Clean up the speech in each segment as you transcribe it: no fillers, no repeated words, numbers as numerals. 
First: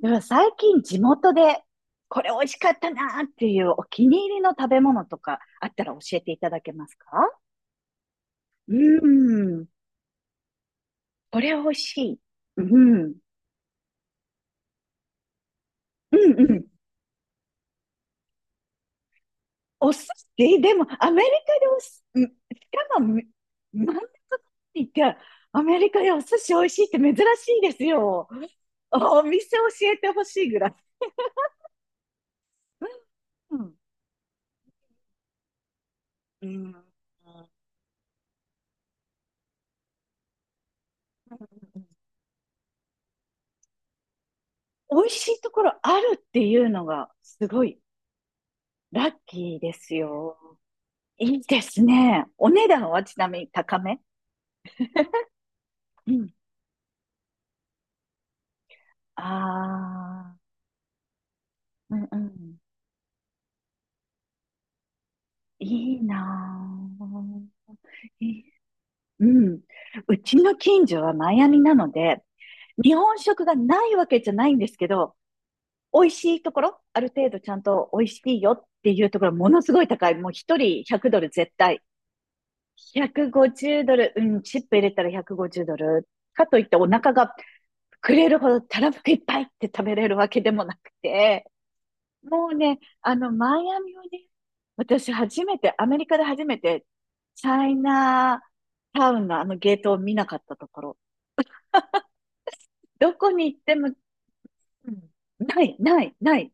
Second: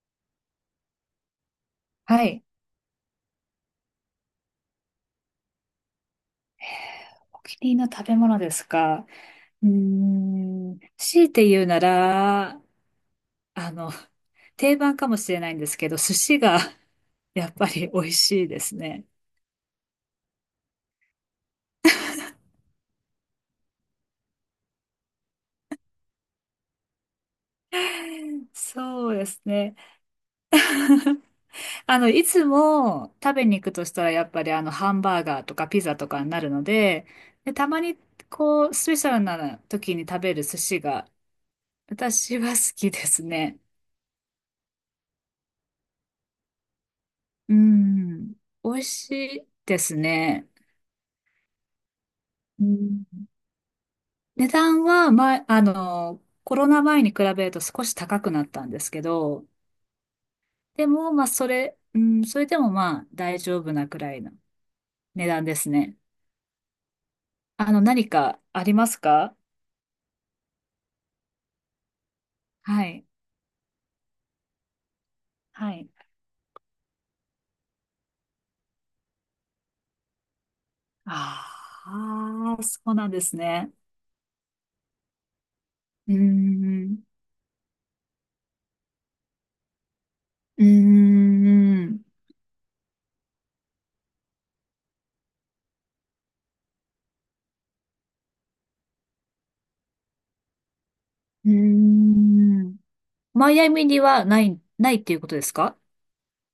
でも最近地元でこはれ美い。味しかったなっていうお気に入りの食べ物とかあったら教えていただけますか？お気に入りの食べ物ですうか。ーうん。ーん。強いこてれ言う美味なしい。ら、うん。あの、定番かもしれないんですけど、寿う司んうが ん。やっぱり美味しいですね。お寿司でもアメリカでお寿司、うん、しかも真ん中にって、アメリカでお寿司美味しいって珍しいですよ。そうおです店ね。教えてほしいぐらい。いつも食べうに行くん。としたら、やっぱりハンバーガーとかピザとかになうるのん。で、で、たまに、こう、スペシャルな時に食べる寿司が、私は好きですね。美味しいところあるっていうのがすうごいん。美味ラしッいキーでですすよ。ね。いいですね。おう値段はん、ちなみに高め？値段は、うん。コロナ前に比べると少し高くなったんですけあど、あ、でも、まあ、それ、ううんうん、それん。でもまあ、大丈夫なくらいの値段ですいね。いなぁ。あの、何かい。ありますうか？ん。うちの近所はマイアミなので、は日い。本食がないわけじゃないんですけど、はい。美味しいところ、ある程度ちゃんと美味しいよっていうところ、ものすごい高い。もう一人100ドル絶対。ああ、そうなんですね。150ドル、うん、チップ入れたら150ドル。うーかといっておん。腹が膨れるほどたらふくいっぱいって食べれるわけでうもーなくて、ん。もうね、マイアミをね、私初めて、アメリカで初めて、チャイナタウンのあのゲートを見なかったところ、うーん。どこマに行っイアてミも、にはない、うないん、っていうことですない、か？ない、ない。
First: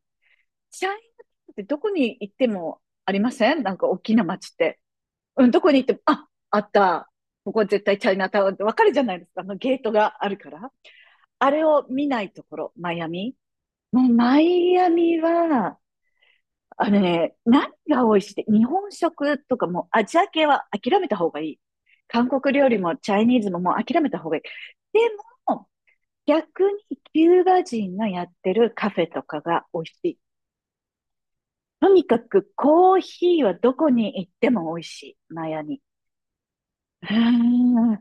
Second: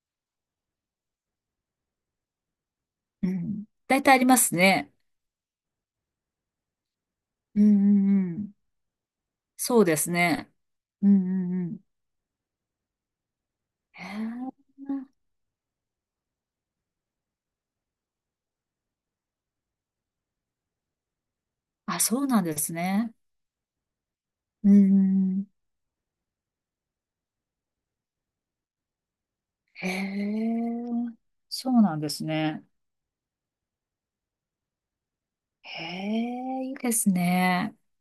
チャイナタウンってどこに行ってもありうませんん。なんか大大体きあなりま街すって。ね。うん、どこに行っても、あ、あった。こうんこう絶対チャイナんうタウん。ンってわかるじゃないですか。あのゲそーうトですがあるかね。ら。うんうあれんうん。を見ないところ、マイアミ。もへうマえ。イアミは、あのね、何が美味しいって、日本食とかもうアジア系は諦めた方がいい。あ、そう韓なん国で料す理もチね。ャイニーズももう諦めた方がいい。うでん。も、逆にキューバ人がやってるカフェとかが美味へしい。え。そうとなんにでかすくね。コーヒーはどこに行っても美味しい。マヤに。へえ、いいで うすーね。ん。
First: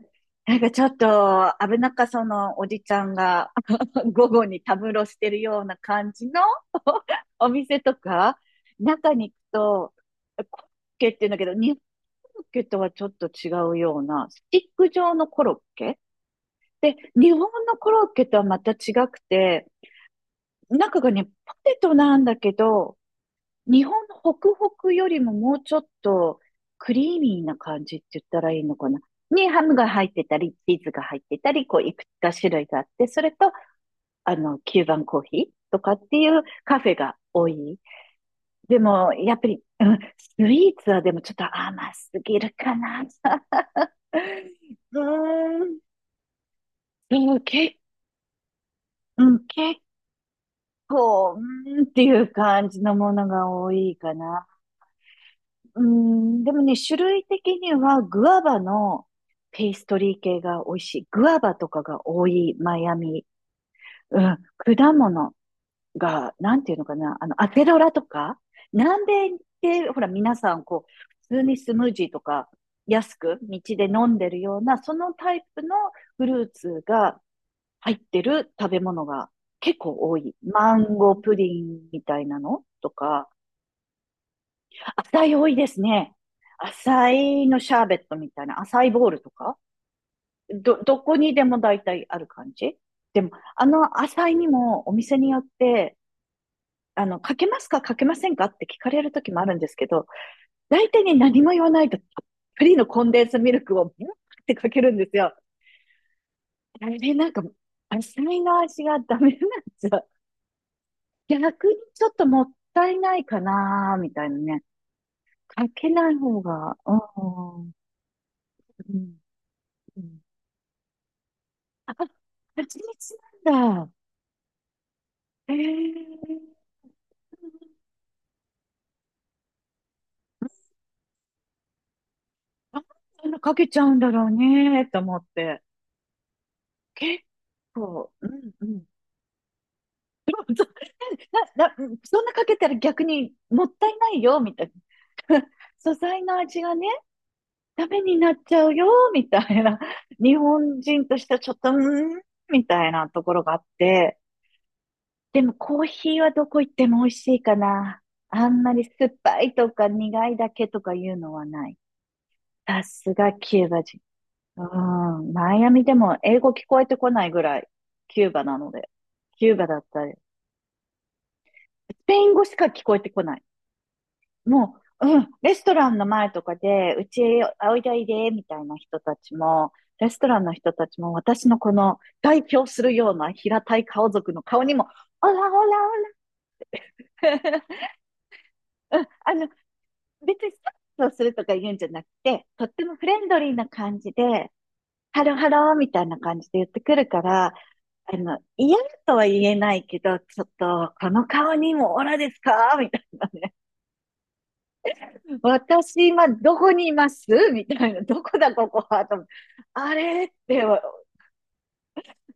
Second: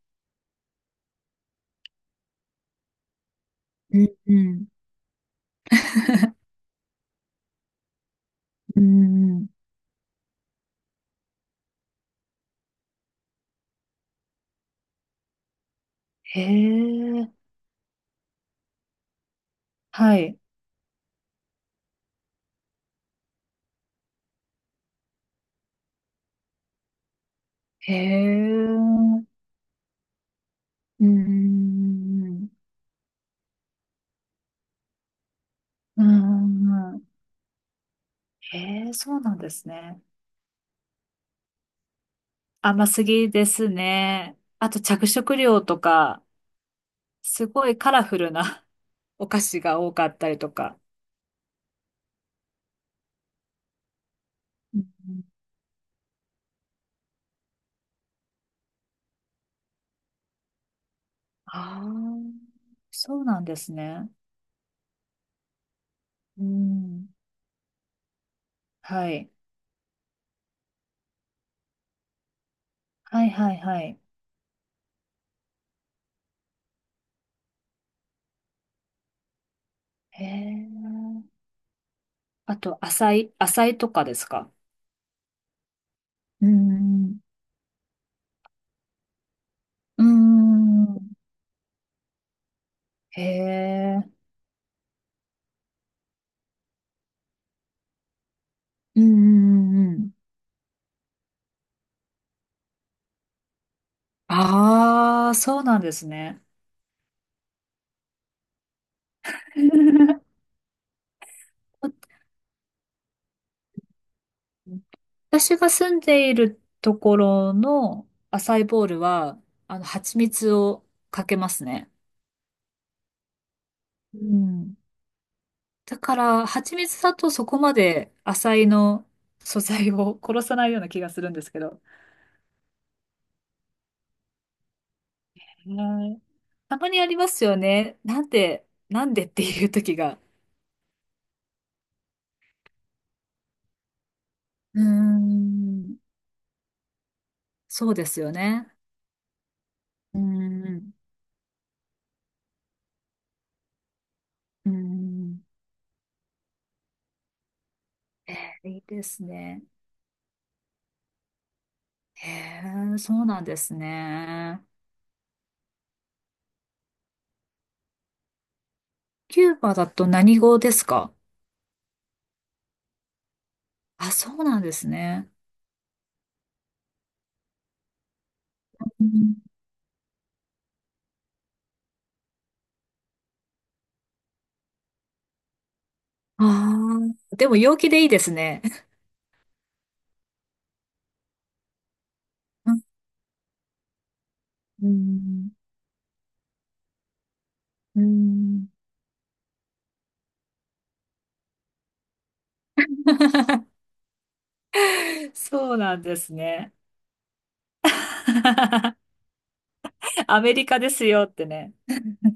なんかちょっと危なっかそのおじちゃんが う ん、午う後にん。たむろしてるような感じの お店とか、う中に行くん。と、コロッケって言うんだけど、日本コロッケとはちょっと違うような、スティック状のコロッケへで、え。日本のコロッケとはまた違くて、はい。中がね、ポテトなんだけど、日本のホクホクよりももうちょっとクリーミーな感へじって言ったらいいのかな。え。にハムが入ってたり、チーズがう入ってたり、こういくつかん。種類があって、それと、キューバンコーヒーとかっうていうカフェん。が多い。へでえ、も、そうやなんっぱでり、すうん、ね。スイーツはでもちょっと甘すぎるか甘な。すうぎですね。あと着色料ーとん、か、でもすごいけ、カラフルな うおん、菓子が結多かったりとか。構、うーんっていう感じのものが多いかな。うん。うん、でもね、種類的にはグアバのペーストリー系が美味しい。グアバとかあが多あ、い、マイアそうミ。なんですね。うん、果物が、うなんていうのかん。な、アセロラとか、南はい。米ってほら皆さんこう、普通にスムージーとか安はいくはい道はでい。飲んでるような、そのタイプのフルーツが入ってる食べ物が結構多へい。マンゴーえ。プリンみたいなあのと、とか、浅いとかですか？浅い多いですね。う浅ん。いのシャーベットみたいな、浅いボールとか、うどん。こにでも大体ある感じ。へでも、あのえ。浅いにもお店によって、かけますか、かけませんかって聞かうれんうる時もあるんでんすけうんうど、ん。大体ね、何も言わないと、フリーのコンデンスミルクをブワーってかけるんですあよ。あ、そうなんですね。あれ、なんか、浅いの味がダメなんでゃよ。逆にちょっともったいないかな、みたいなね。私かがけ住んないでい方るが、ところうん、のアサイーボーうルん、は、う蜂ん。蜜をかけますね。蜂蜜なんだ。うん。えだかえ、ら、蜂蜜だとそこまでアサイの素材を殺さないような気がするんですけど。なんであんなかけちゃうんだろうね、と思っへて。ー、たまにあり結ますよね。構、なうんんうで、ん。なんでっていう時が。そな、な、そんなかけたら逆にもったいないよ、みたいうーな。素ん、材の味がね、ダそうメでにすよなっちゃね。うよ、みたいな。うー日本ん、人としてはちょっと、うーん、みたいなところがあって。うーん。でもコーヒーはどこ行っても美味しいかな。えあんー、まいいりで酸っすぱいね。とか苦いだけとかいうのはない。へさえ、そすうがなんでキューすバ人。うね。ん。マイアミでも英語聞こえてこないぐらい、キューバなので。キキュューーババだっだたとり何語ですか？スペイン語しか聞こえてこない。あ、そうなんでもすう、うん、ね。レストランの前とかで、うちへおいでおいで、みたいな人たちも、レストランの人たちも、私のこの代表するような平たい顔族の顔にも、オラオラオああー、でも陽ラ、気でいいですね。うん、別にスタッフをするとか言うんじゃなくて、とっうん、てもフレンドリーな感じで、うハローハん。ローみたいな感じで言ってくるから、うん。 嫌とは言えないけど、ちょっと、この顔にもオラですかみたいなね。そうなん私で今すどこね。にいますみたいな。どこだここは と思って、あれっアメて、リカですよってね。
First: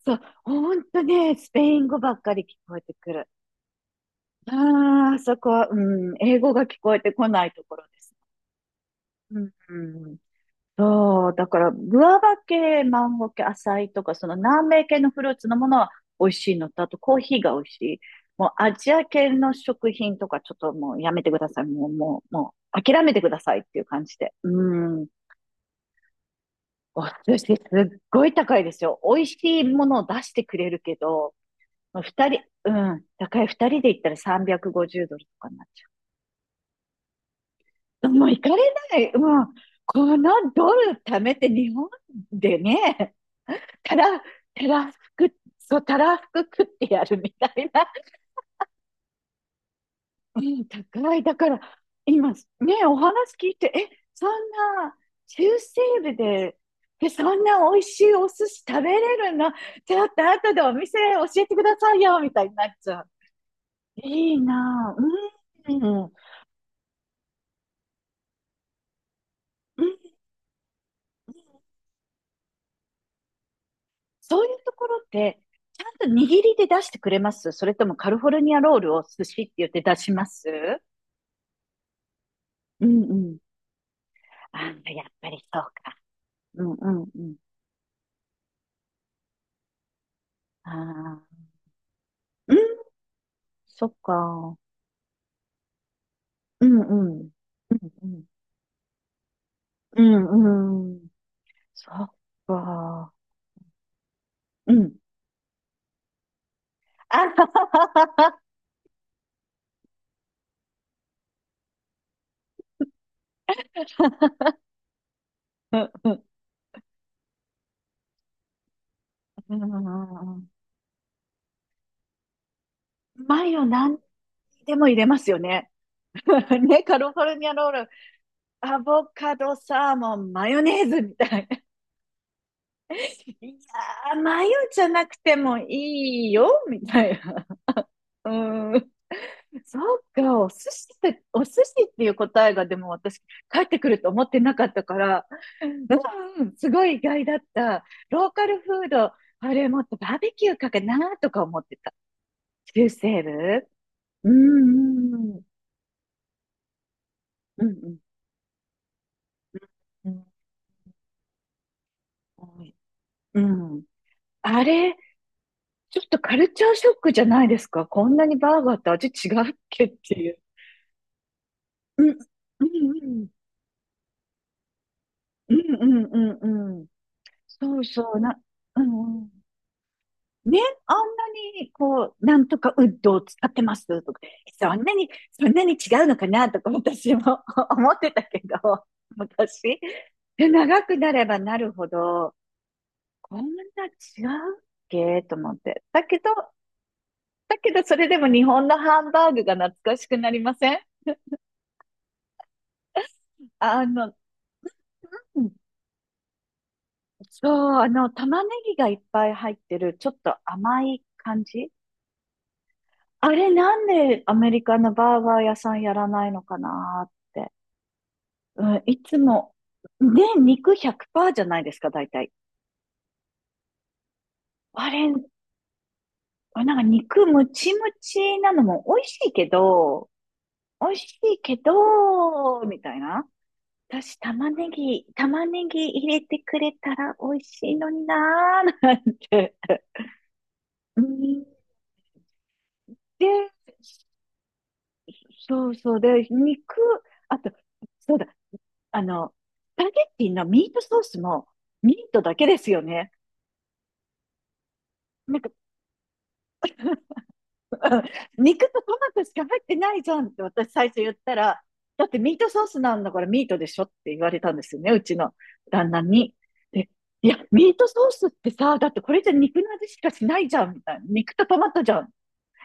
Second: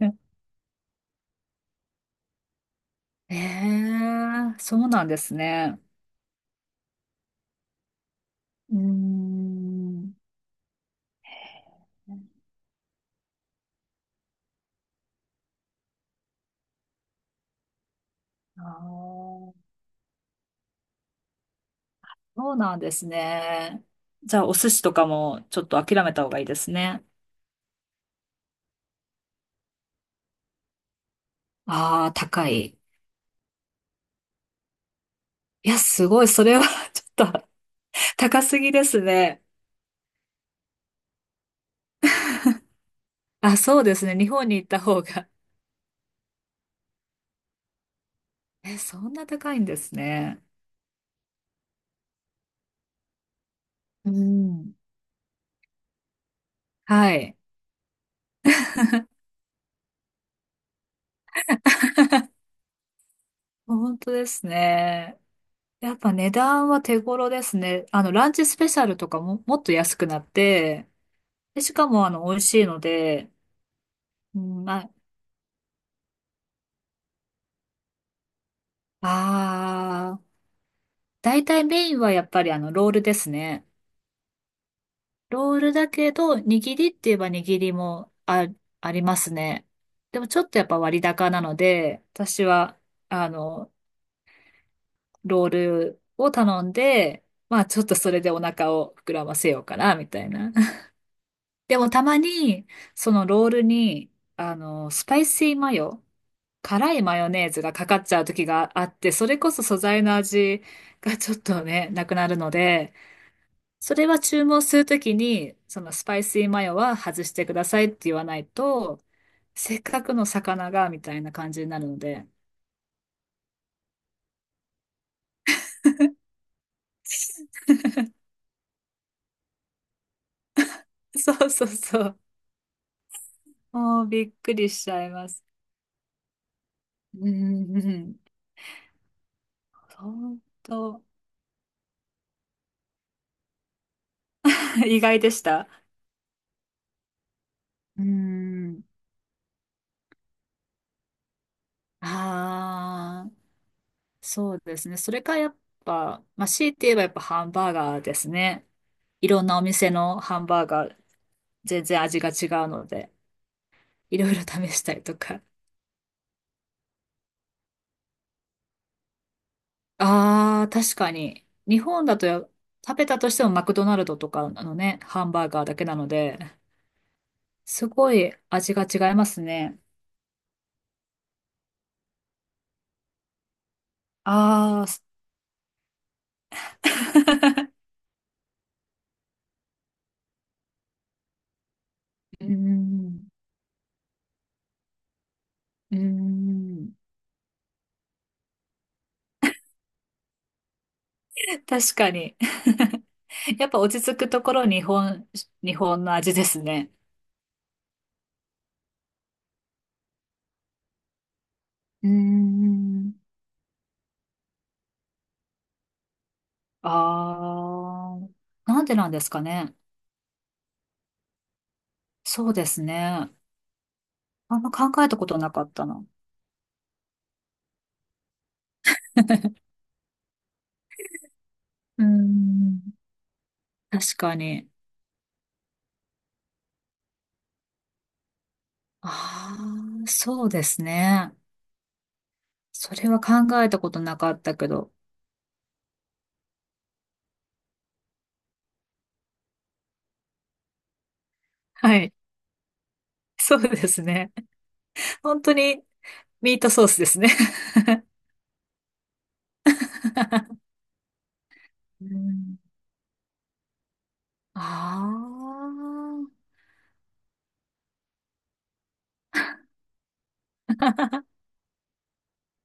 そう、ほんとね、スペイン語ばっかり聞こえてくる。ええ、そうなんあであ、すそこは、うね。ん、英語が聞こえてこないところです。うーうん、うん。ん、そう、だから、グアバ系、マンゴー系、アサイとか、その南米系のフルーツのものは美味しいのと、あとコーヒーが美味しい。もうあアジア系のー、食品とか、ちょっともうやめてください。もう、もう、そもうなんう、で諦すめてくださいっていうね。感じで。じゃあ、お寿司とうん。かもちょっと諦めた方がいいですね。お寿司すっごい高いですよ。美味しいものを出してくれるけど、まあああ、二人、高うい。ん、高い二人で行ったら350ドルとかになっいや、ちすごい。それは ちょっと ゃう。もう行高かすぎれでなすい。ね。もう、このドル貯めて日本でね、あ、そうでたすね。ら、日本に行たったらふ方が。く、そう、たらふく食ってやるみたいな。え、そんな高いんですうね。ん、高い。だから、今、ね、お話聞いて、え、うそんん。な、中西部で、ではそい。んな美味しいお寿司食べれるの？ちょっと後でお店教えてくださいよ、みたいになっちゃう。本当でいいすなね。ぁ。うん、やっうぱん。値段は手頃ですね。ランチスペシャルとかも、もっと安くなって、で、しかも美味しいので、うそういうん、とまこあ、ろって、ちゃんと握りで出してくれます？それともカルフォルニアロールを寿司って言って出しあー、ます？大体メインはやっぱりうロールんでうすん。ね。あ、やっぱりロそールだう、けど、う握りってんうん言えうばん。握りもあ、ありますね。でもちょっとやっぱ割あ高あ、なので、私うん、は、あの、そっか。ロールを頼うんんうで、ん。まあうんちょっとうそれん。でお腹を膨らませようかな、うみたいな。んうん。でそもたっまに、そか。のロールに、うん。スパイシーマヨ、辛いマあヨはネーズがかはかっちはゃうは。時があって、それこそ素材の味がちょっとね、なくなるので、それは注文するときに、うそのんスうパイん、シーマヨは外してくださいって言わないと、せっかくの魚が、みたいな感じになるので。マヨ何でも入れますよね。ね、カリフォルニアロール、アボカド、サーモン、マヨネーズみたそいうな。そうそう。いもうやー、びっマヨくりじしゃちゃないくまてす。もいいよ、みたいうな。んうんうん。うん。そうか、本お寿司っ当。て、お寿司っていう答えがでも私、帰ってくると思ってなかった か意外ら、でした。うん、すごい意外だった。うローカルフん。ード、あれもっとバーベキューかかなとか思ってた。中西ああ。部。うそうでんうすね。それかんやっぱ、まあ、強いて言えばやっぱハンうんバうーんガーですね。いろんなお店うんのうハンバーガー、全然味が違うん。ので、うん、いろいろ試あしたれ、りとか。ちょっとカルチャーショックじゃないですか。こんなにバーガーって味違うっけっていう。ああ、確かに。日う本んだとや、う食べたんとしてもマクドナルドとかのね、ハンバーうんガーだけうなんのうんうんで、うんうん。そうすそごういな、味うが違いんうますん。ね。ね、あんなに、こう、なんとかウッドを使ってますとか、そあんあ、なす。 に、そんなに違うのかなとか私も 思ってたけど、昔。で、長くなればなるほど、うーん、こんな違うっけと思って。うーだけど、ん、だけどそれでも日本のハンバーグが懐かしくなりません？確かに。やっぱあ落ちの、着くところ日本、うん日本の味ですね。そう、あの、玉ねぎがいっぱい入ってる、ちょっと甘い感じ。うーん。あれなんでアメリカのバーガー屋さんやらないのかなって。あうあ、ん、なんでいなんつですかも、ね。で、肉100%じゃないですか、大体。そうですね。あんまあ考えれ、たことなかったな。あれなんか肉ムチムチなのも美味しいけ ど、美味しいけうーど、ん、みたいな。確私、か玉ねに。ぎ、玉ねぎ入れてくれたら美味しいのになー、なんて。ああ、そうですうね。ん。それはで、考えたことなかったけど。そうそう。で、肉、あと、そうだ、あの、スパゲッティのミートソースもミはーい。トだけですよね。そうですね。なん本か、 当にミートソースですね。うん肉とトマトしか入ってないじゃんって私最初言ったら、だうってミートん。ソースなんだからミートでしょって言われたんですよね、あうちの旦那に。で、いや、ミートソースってさ、だってこれじゃ肉の味しかしないじゃん、みたいな。肉とトマトじゃん。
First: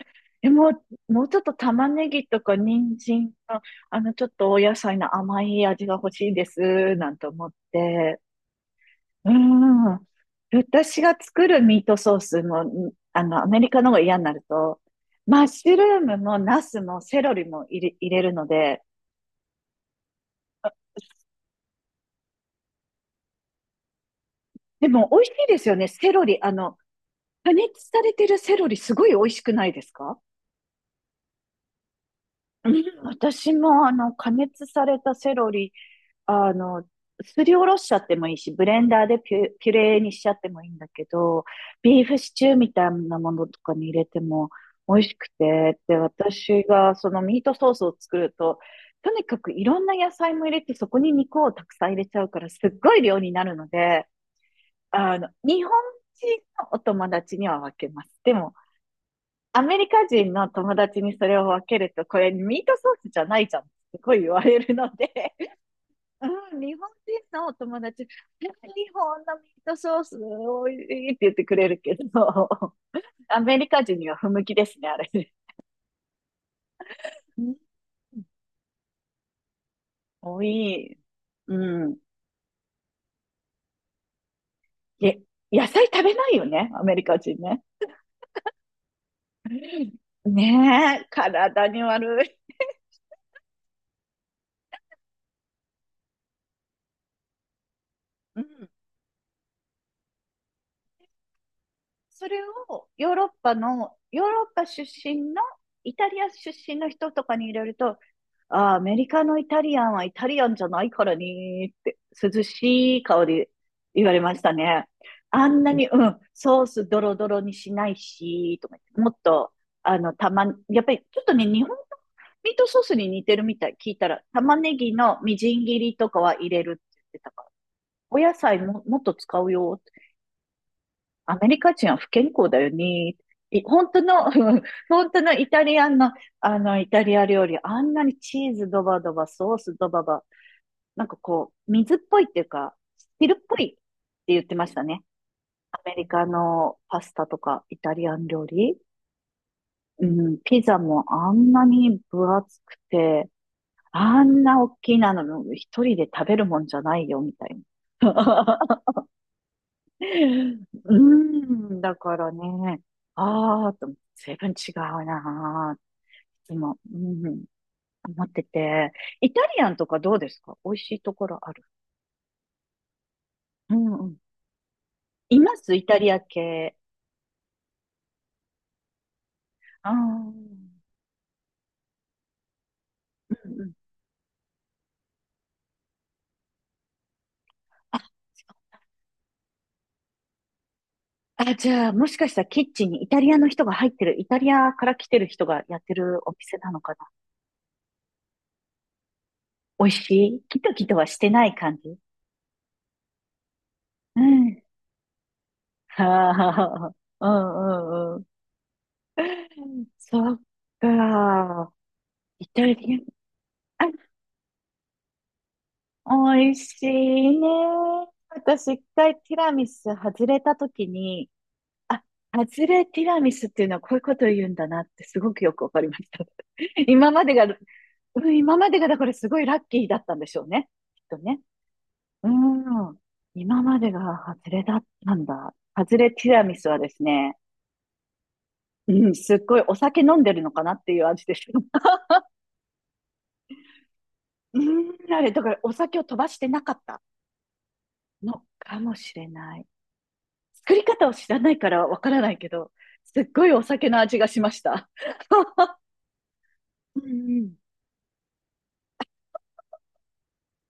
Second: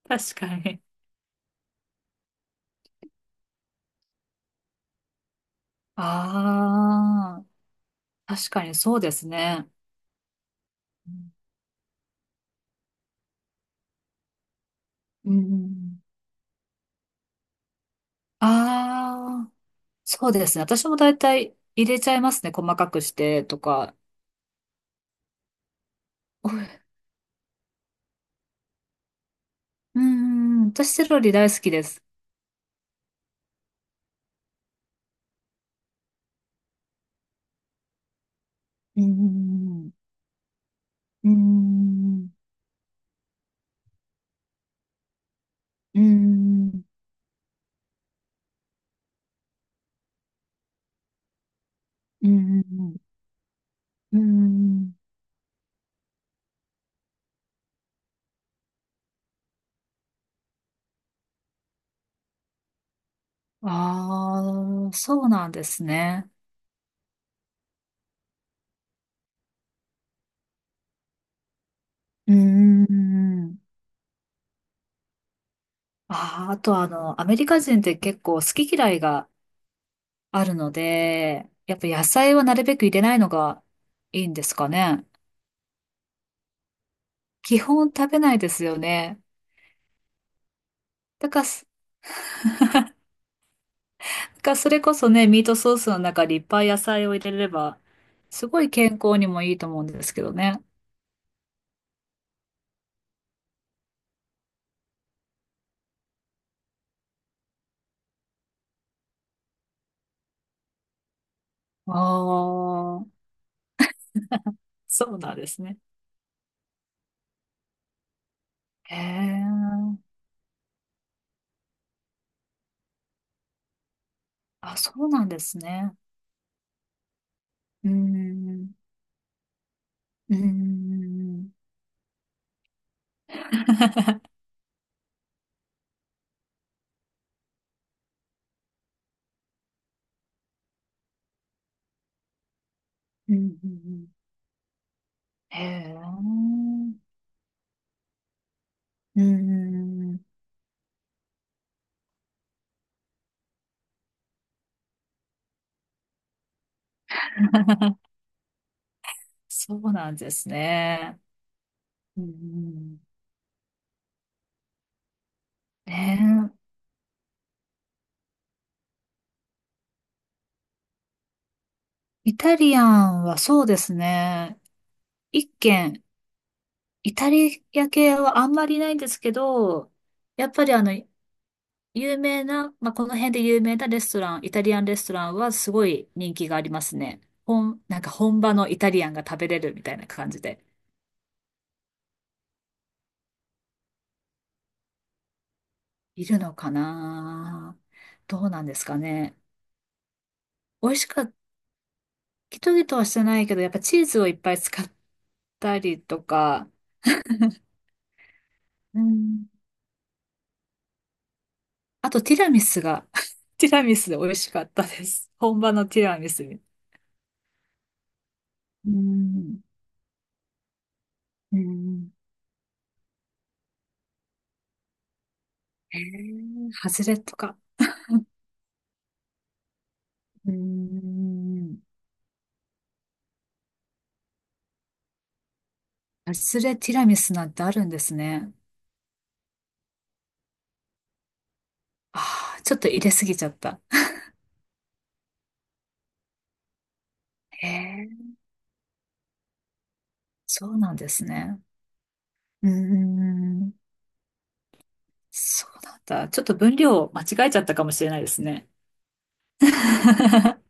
あ、確え、かもに。う、もうちょっと玉ねぎとか人参の、あの、ちょっとお野菜の甘い味が欲しいです、なんてあ思って。あ、確かにそうですうね。ん。私が作るミートソースも、アメリカの方が嫌になると、うマッシュルーん。ムもナスもセロリも入れるので、ああー。そうですね。私も大体入れちゃいますね。細かくしてとか。でも美味しいですよね。セロリ、おあの、い、加熱されてるセロリすごい美味しくないですうか？ん、私セロリ大好きです。うん、私もあの、加熱されたセロリ、あの、すりおろしちゃってもいいし、ブレンうダーでピュ、ピュん、レーにしちゃってもいいんだけうど、ビーフん、シチューみたいなものとかに入れても美味しくて、で、う私ん、がそのミートソースを作ると、とにかくいろんな野菜も入れて、そこに肉をたくさん入れちゃううから、すっごん、い量になるので、うん。あの、日本人のお友達には分けます。でも、アメリカ人の友達にそれを分けると、これミートソースじゃないじゃん。すごい言わあれるあー、のそうで、なんですね。うん、日本人のお友達、日本のミートソースおいしいって言ってくれるけうど、アメん。リカ人には不向きですね、あれね。ああ、あとアメうリん、カ人って結構好き嫌いが多あるのい。で、やっうぱん。野菜はなるべく入れないのがいいんですかね。え、野菜食べないよね、アメリカ人基ね。本食べないですよね。ねえ、だから体に悪い。かそれこそね、ミートソースの中にいっぱい野菜を入れれば、うすごん、い健康にもいいと思うんですけどね。それをヨーロッパの、ヨーロッパ出身の、イタリア出身の人とかに入れると、ああ、アメリカのイタリアンはイタリアンじゃないからねーっあて、涼しいあ、顔で言われましたね。そうなんあですんなね。に、うん、ソースドロドロにしないし、とか言っへて、もっえ。と、あの、たま、やっぱりちょっとね、日本のミートソースに似てるみたい。聞いたら、玉ねあ、そぎうのなんみでじすん切りね。とかは入れるって言ってたから、うーお野菜ん。も、もっと使うよ。うーアメん。リカ人は不健康だよね。い本当の、うん、本当のイタリアンの、あの、イタリア料理、あんなにチーズドバドバ、ソースドババ、なんかこう、水っぽいっていうか、汁うっぽいってん。言ってましたね。へアえ。メリカうのパスタとか、イタリアン料理。ーうん。ん、ピザもあんなに分厚くて、あんな大きいなの、一人で食べるもんじゃないよ、みたいな。そうなんです うね。ーん、だかうらね、ん。ああ、と、随分違うなー、いつねも、うん、思ってて。イタリアンとかどうですか、美味しいところある？え。イタリアンはそううでんすうん。ね。い一ますイタ軒リア系。イタリア系はあんまりないんですけあど、あ、うやっぱりん有名な、まあ、この辺でう有ん。名なレストラン、イタリアンレストランはすごい人気がありますね。本、あ、なんか本場のイタリアンが食べれるみたいな感じで。あ、じゃあ、もしかしたらキッチンにイタリアの人が入ってる、イタリアから来てる人がやってるいおるの店なかのかな。な、どうなんですかね。美味しいキトキ美ト味はししかってた、ない感じ？ギトギトはしてないけど、やっぱチーうズをいっぱいん。使ったりとはか、あ、うんうんうん。うん。そっか。あとティイラミタスリが、ティラアン、ミス美味しかったです。本場のティあ、ラミス。美味しいね。私、一う回ティラん。ミス外れたときに、うあ、ん。外れティラミスっていうのはこういうことを言うんだなってすごくよくわかりまえした。ー、ハズ今レまでとが、うか。ん、今までがだからすごいラッキーだったんでしょううーね。きっとね。ん。うん。今までが外れだったんだ。外れティハラミズスレはでティすラミスね、なんてあるんですね。うん、すっごいお酒飲んでるのかなっていう味でした。ああ、ちょっと入れすぎちゃった。うん、あれ、だからお酒を飛ばしてなかったええ、のかもしれない。そ作うりなん方でをす知らないね。からわからないけうーど、すっごいおん。酒の味がしました。そ うなんだ。ちょっと分うん量間う違えん。ちゃったかもしれないですね。